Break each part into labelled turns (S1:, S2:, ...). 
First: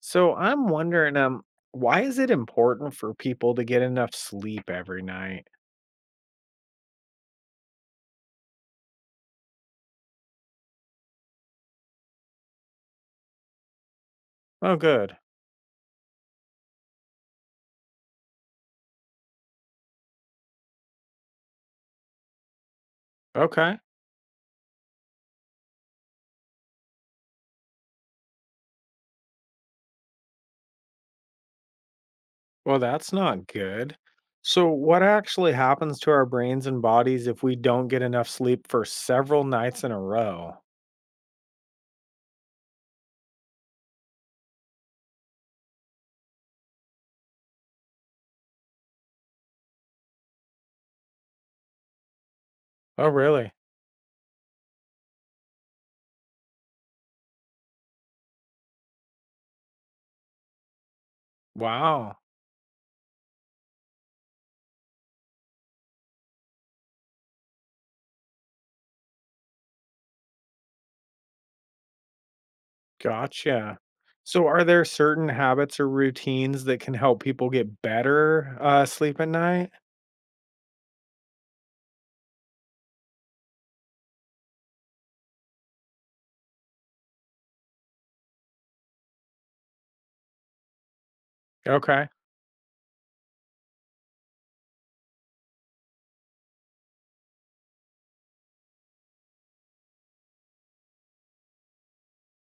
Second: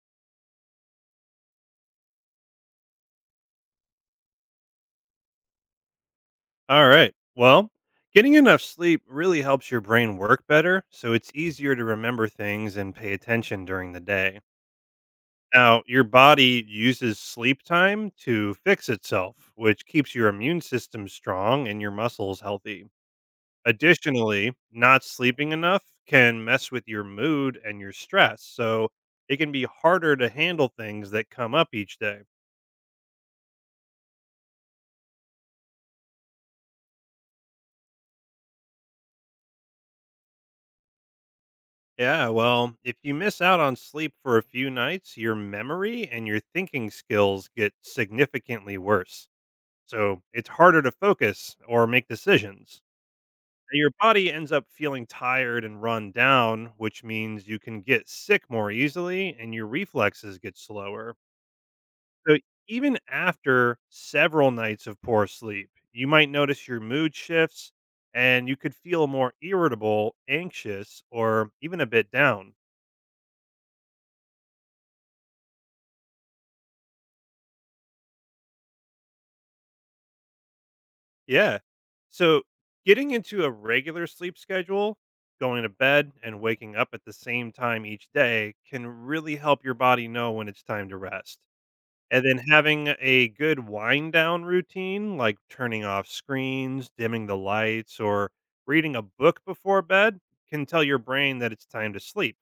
S1: So I'm wondering, why is it important for people to get enough sleep every night?
S2: All right. Well, getting enough sleep really helps your brain work better, so it's easier to remember things and pay attention during the day.
S1: Oh, good.
S2: Now, your body uses sleep time to fix itself, which keeps your immune system strong and your muscles healthy.
S1: Okay.
S2: Additionally, not sleeping enough can mess with your mood and your stress, so it can be harder to handle things that come up each day.
S1: Well, that's not good. So, what actually happens to our brains and bodies if we don't get enough sleep for several nights in a row?
S2: Yeah, well, if you miss out on sleep for a few nights, your memory and your thinking skills get significantly worse. So it's harder to focus or make decisions.
S1: Oh, really?
S2: Your body ends up feeling tired and run down, which means you can get sick more easily and your reflexes get slower.
S1: Wow.
S2: So even after several nights of poor sleep, you might notice your mood shifts and you could feel more irritable, anxious, or even a bit down.
S1: Gotcha. So, are there certain habits or routines that can help people get better sleep at night?
S2: Yeah. So getting into a regular sleep schedule, going to bed and waking up at the same time each day can really help your body know when it's time to rest.
S1: Okay.
S2: And then having a good wind down routine, like turning off screens, dimming the lights, or reading a book before bed, can tell your brain that it's time to sleep.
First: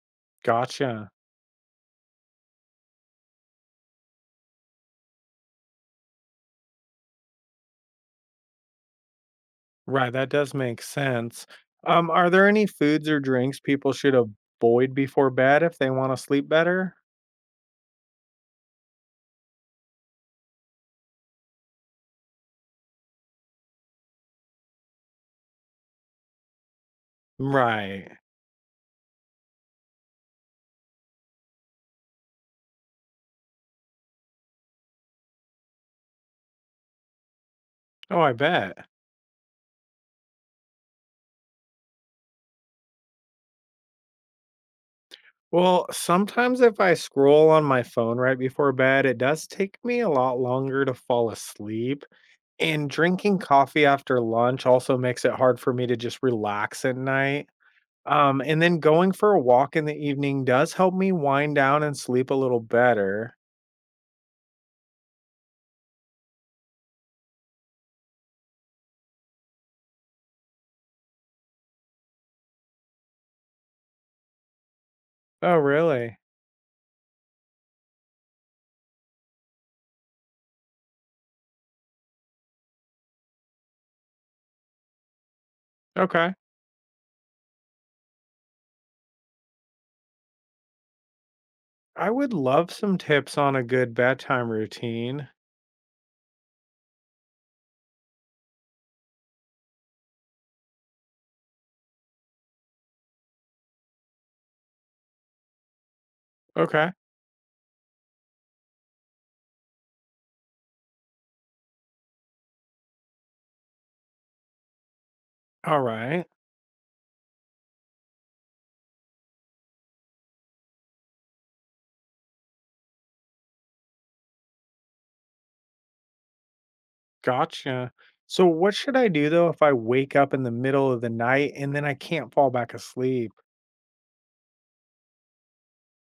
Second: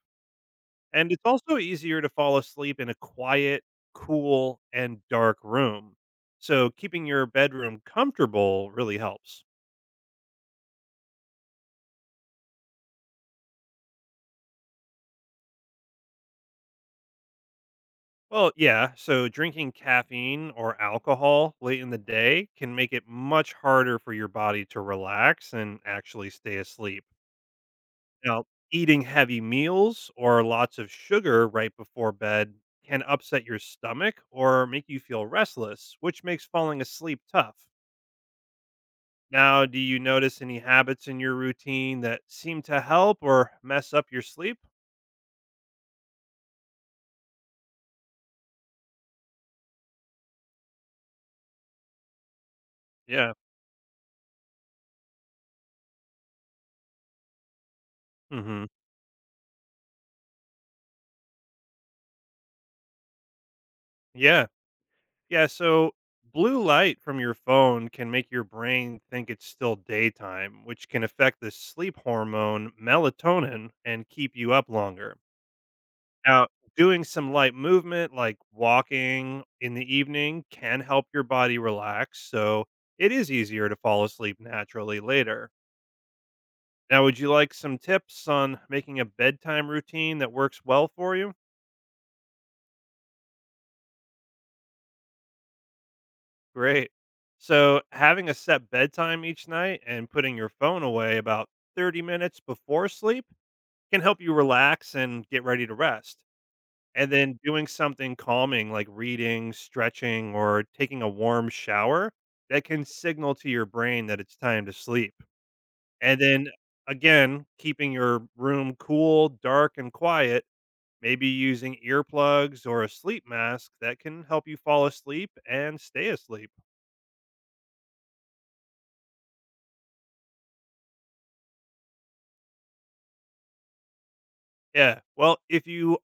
S2: And
S1: Gotcha.
S2: it's also easier to fall asleep in a quiet, cool, and dark room. So keeping your bedroom comfortable really helps.
S1: Right, that does make sense. Are there any foods or drinks people should avoid before bed if they want to sleep better?
S2: Well, yeah. So drinking caffeine or alcohol late in the day can make it much harder for your body to relax and actually stay asleep.
S1: Right.
S2: Now, eating heavy meals or lots of sugar right before bed can upset your stomach or make you feel restless, which makes falling asleep tough.
S1: Oh, I bet.
S2: Now, do you notice any habits in your routine that seem to help or mess up your sleep?
S1: Well, sometimes if I scroll on my phone right before bed, it does take me a lot longer to fall asleep. And
S2: Yeah.
S1: drinking coffee after lunch also makes it hard for me to just relax at night. And
S2: Mhm.
S1: then going for a walk in the evening does help me wind down and sleep a little better.
S2: Yeah. Yeah, so blue light from your phone can make your brain think it's still daytime, which can affect the sleep hormone melatonin and keep you up longer.
S1: Oh, really?
S2: Now, doing some light movement like walking in the evening can help your body relax, so it is easier to fall asleep naturally later.
S1: Okay.
S2: Now, would you like some tips on making a bedtime routine that works well for you?
S1: I would love some tips on a good bedtime routine.
S2: Great. So, having a set bedtime each night and putting your phone away about 30 minutes before sleep can help you relax and get ready to rest.
S1: Okay.
S2: And then doing something calming like reading, stretching, or taking a warm shower that can signal to your brain that it's time to sleep.
S1: All
S2: And
S1: right.
S2: then again, keeping your room cool, dark, and quiet, maybe using earplugs or a sleep mask that can help you fall asleep and stay asleep.
S1: Gotcha. So, what should I do though if I wake up in the middle of the night and then I can't fall back asleep?
S2: Yeah. Well, if you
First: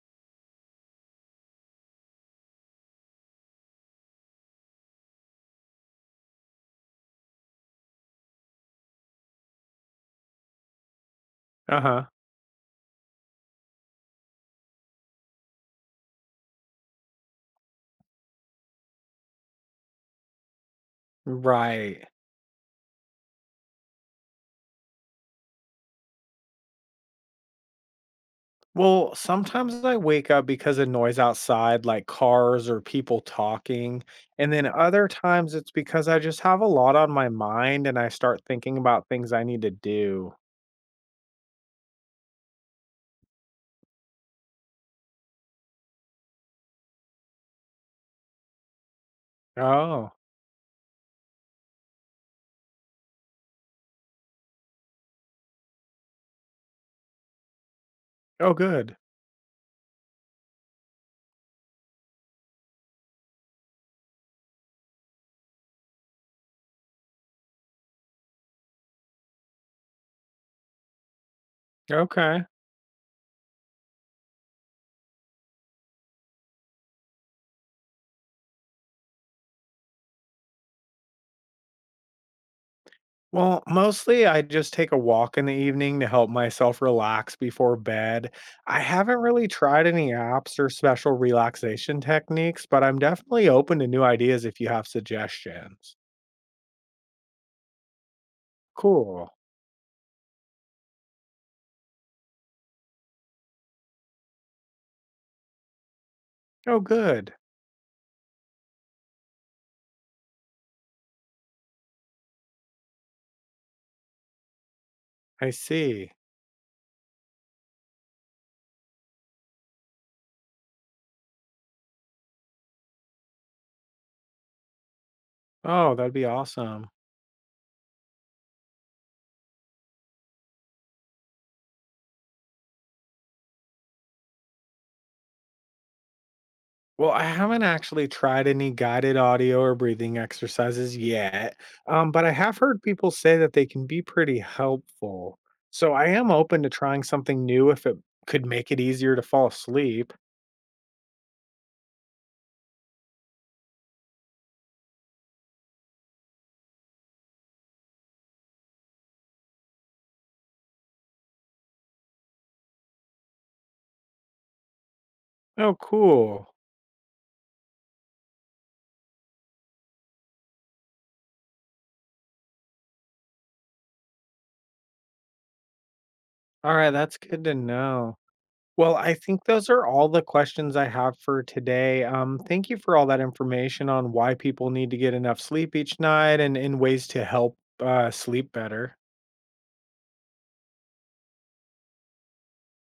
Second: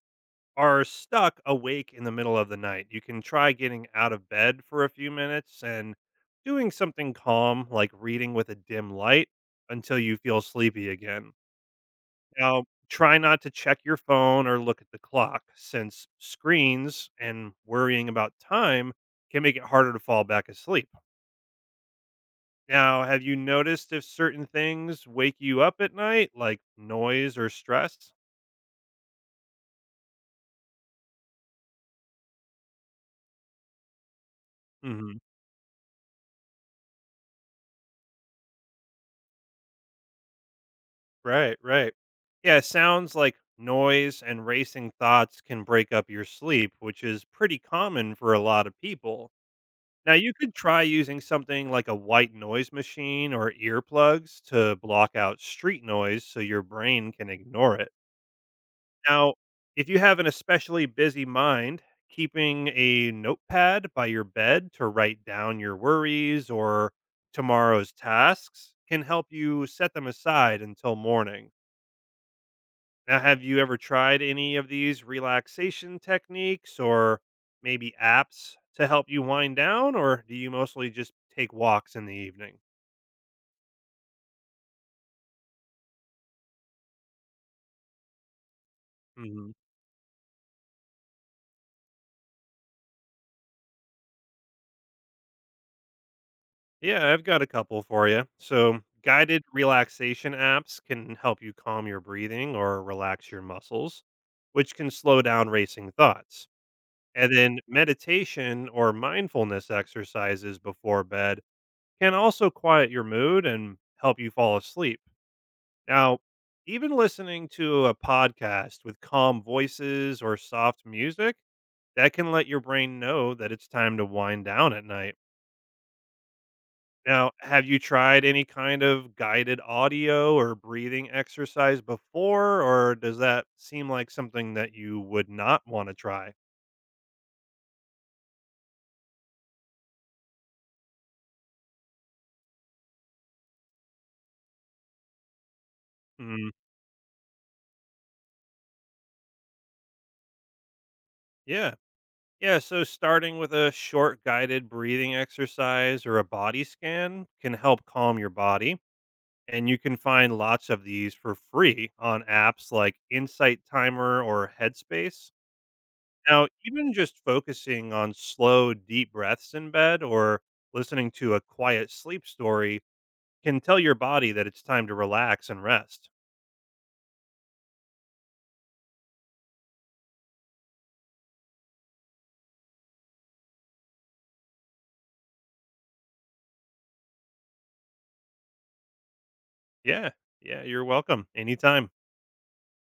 S2: are stuck awake in the middle of the night, you can try getting out of bed for a few minutes and doing something calm, like reading with a dim light, until you feel sleepy again.
S1: Uh huh.
S2: Now, try not to check your phone or look at the clock, since screens and worrying about time can make it harder to fall back asleep.
S1: Right.
S2: Now, have you noticed if certain things wake you up at night, like noise or stress?
S1: Well, sometimes I wake up because of noise outside, like cars or people talking. And then other
S2: Mhm.
S1: times it's because I just have a lot on my mind and I start thinking about things I need to do.
S2: Right. Yeah, sounds like noise and racing thoughts can break up your sleep, which is pretty common for a lot of people.
S1: Oh,
S2: Now, you could try using something like a white noise machine or earplugs to block out street noise so your brain can ignore it.
S1: oh, good.
S2: Now, if you have an especially busy mind, keeping a notepad by your bed to write down your worries or tomorrow's tasks can help you set them aside until morning.
S1: Okay.
S2: Now, have you ever tried any of these relaxation techniques or maybe apps to help you wind down, or do you mostly just take walks in the evening?
S1: Well, mostly I just take a walk in the evening to help myself relax before bed. I haven't really
S2: hmm
S1: tried any apps or special relaxation techniques, but I'm definitely open to new ideas if you have suggestions.
S2: Yeah, I've got a couple for you. So,
S1: Cool.
S2: guided relaxation apps can help you calm your breathing or relax your muscles, which can slow down racing thoughts.
S1: Oh,
S2: And
S1: good.
S2: then, meditation or mindfulness exercises before bed can also quiet your mood and help you fall asleep.
S1: I see.
S2: Now, even listening to a podcast with calm voices or soft music, that can let your brain know that it's time to wind down at night.
S1: Oh, that'd be awesome.
S2: Now, have you tried any kind of guided audio or breathing exercise before, or does that seem like something that you would not want to try?
S1: Well, I haven't actually tried any guided audio or breathing exercises yet, but I have heard people say that they can be pretty helpful. So I am
S2: Mm,
S1: open to trying something new if it could make it easier to fall asleep.
S2: yeah. Yeah, so starting with a short guided breathing exercise or a body scan can help calm your body. And you can find lots of these for free on apps like Insight Timer or Headspace.
S1: Oh,
S2: Now,
S1: cool.
S2: even just focusing on slow, deep breaths in bed or listening to a quiet sleep story can tell your body that it's time to relax and rest.
S1: All right, that's good to know. Well, I think those are all the questions I have for today. Thank you for all that information on why people need to get enough sleep each night and, ways to help sleep better.
S2: Yeah, yeah, you're welcome anytime.